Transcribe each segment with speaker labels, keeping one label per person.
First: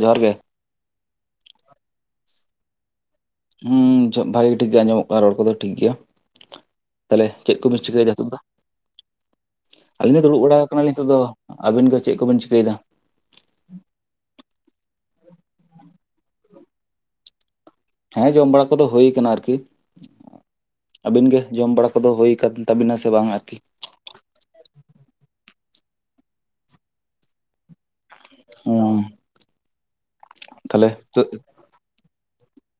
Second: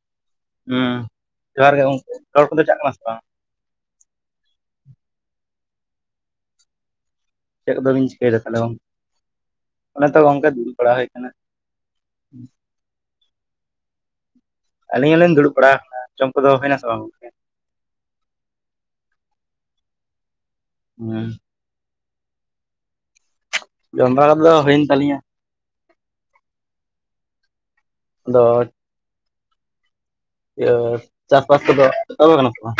Speaker 1: ᱡᱚᱦᱟᱨ ᱜᱮ
Speaker 2: ᱦᱸ ᱡᱚᱦᱟᱨ ᱜᱮ ᱜᱚᱝᱠᱮ ᱨᱚᱲ ᱠᱚᱫᱚ ᱪᱟᱞ ᱠᱟᱱᱟ ᱥᱮ ᱵᱟᱝ
Speaker 1: ᱦᱩᱸ ᱵᱷᱟᱜᱮ ᱴᱷᱤᱠ ᱜᱮ ᱟᱸᱡᱚᱢᱚᱜ ᱠᱟᱱᱟ ᱨᱚᱲ ᱠᱚᱫᱚ ᱴᱷᱤᱠ ᱜᱮᱭᱟ ᱛᱟᱦᱞᱮ ᱪᱮᱫ ᱠᱚᱵᱤᱱ
Speaker 2: ᱠᱚᱫᱚᱵᱤᱱ
Speaker 1: ᱪᱤᱠᱟᱭᱮᱫᱟ ᱱᱤᱛᱚᱜ ᱫᱚ
Speaker 2: ᱪᱤᱠᱟᱹᱭᱮᱫᱟ ᱛᱟᱦᱚᱞᱮ ᱜᱚᱝᱠᱮ? ᱚᱱᱮ
Speaker 1: ᱟᱹᱞᱤᱧ
Speaker 2: ᱛᱚ
Speaker 1: ᱫᱚ ᱫᱩᱲᱩᱵ
Speaker 2: ᱜᱚᱝᱠᱮ
Speaker 1: ᱵᱟᱲᱟ ᱟᱠᱟᱱᱟ ᱱᱤᱛᱚᱜ
Speaker 2: ᱦᱩᱭ
Speaker 1: ᱫᱚ ᱟᱵᱤᱱ ᱠᱚ ᱪᱮᱫ ᱠᱚᱵᱤᱱ ᱪᱤᱠᱟᱹᱭᱮᱫᱟ?
Speaker 2: ᱟᱹᱞᱤᱧ ᱦᱚᱸᱞᱤᱧ ᱫᱩᱲᱩᱵ ᱵᱟᱲᱟ ᱟᱠᱟᱱᱟ ᱡᱚᱢ ᱠᱚᱫᱚ ᱦᱩᱭᱱᱟᱥ ᱥᱮ ᱵᱟᱝ?
Speaker 1: ᱦᱮᱸ ᱡᱚᱢ ᱵᱟᱲᱟ ᱠᱚᱫᱚ ᱦᱩᱭ ᱠᱟᱱᱟ ᱟᱨᱠᱤ ᱟᱹᱵᱤᱱ
Speaker 2: ᱦᱩᱸ
Speaker 1: ᱜᱮ? ᱡᱚᱢ ᱵᱟᱲᱟ ᱠᱚᱫᱚ ᱦᱩᱭ ᱟᱠᱟᱱ ᱛᱟᱵᱤᱱᱟ ᱥᱮ ᱵᱟᱝ ᱟᱨᱠᱤ
Speaker 2: ᱡᱚᱢᱰᱟᱲ ᱫᱚ ᱦᱩᱭᱮᱱ ᱛᱟᱞᱤᱧᱟ ᱟᱫᱚ
Speaker 1: ᱚᱸ
Speaker 2: ᱤᱭᱟᱹ ᱪᱟᱥᱵᱟᱥ ᱠᱚᱫᱚ ᱮᱛᱚᱦᱚᱵ ᱠᱟᱱᱟ ᱥᱮ ᱵᱟᱝ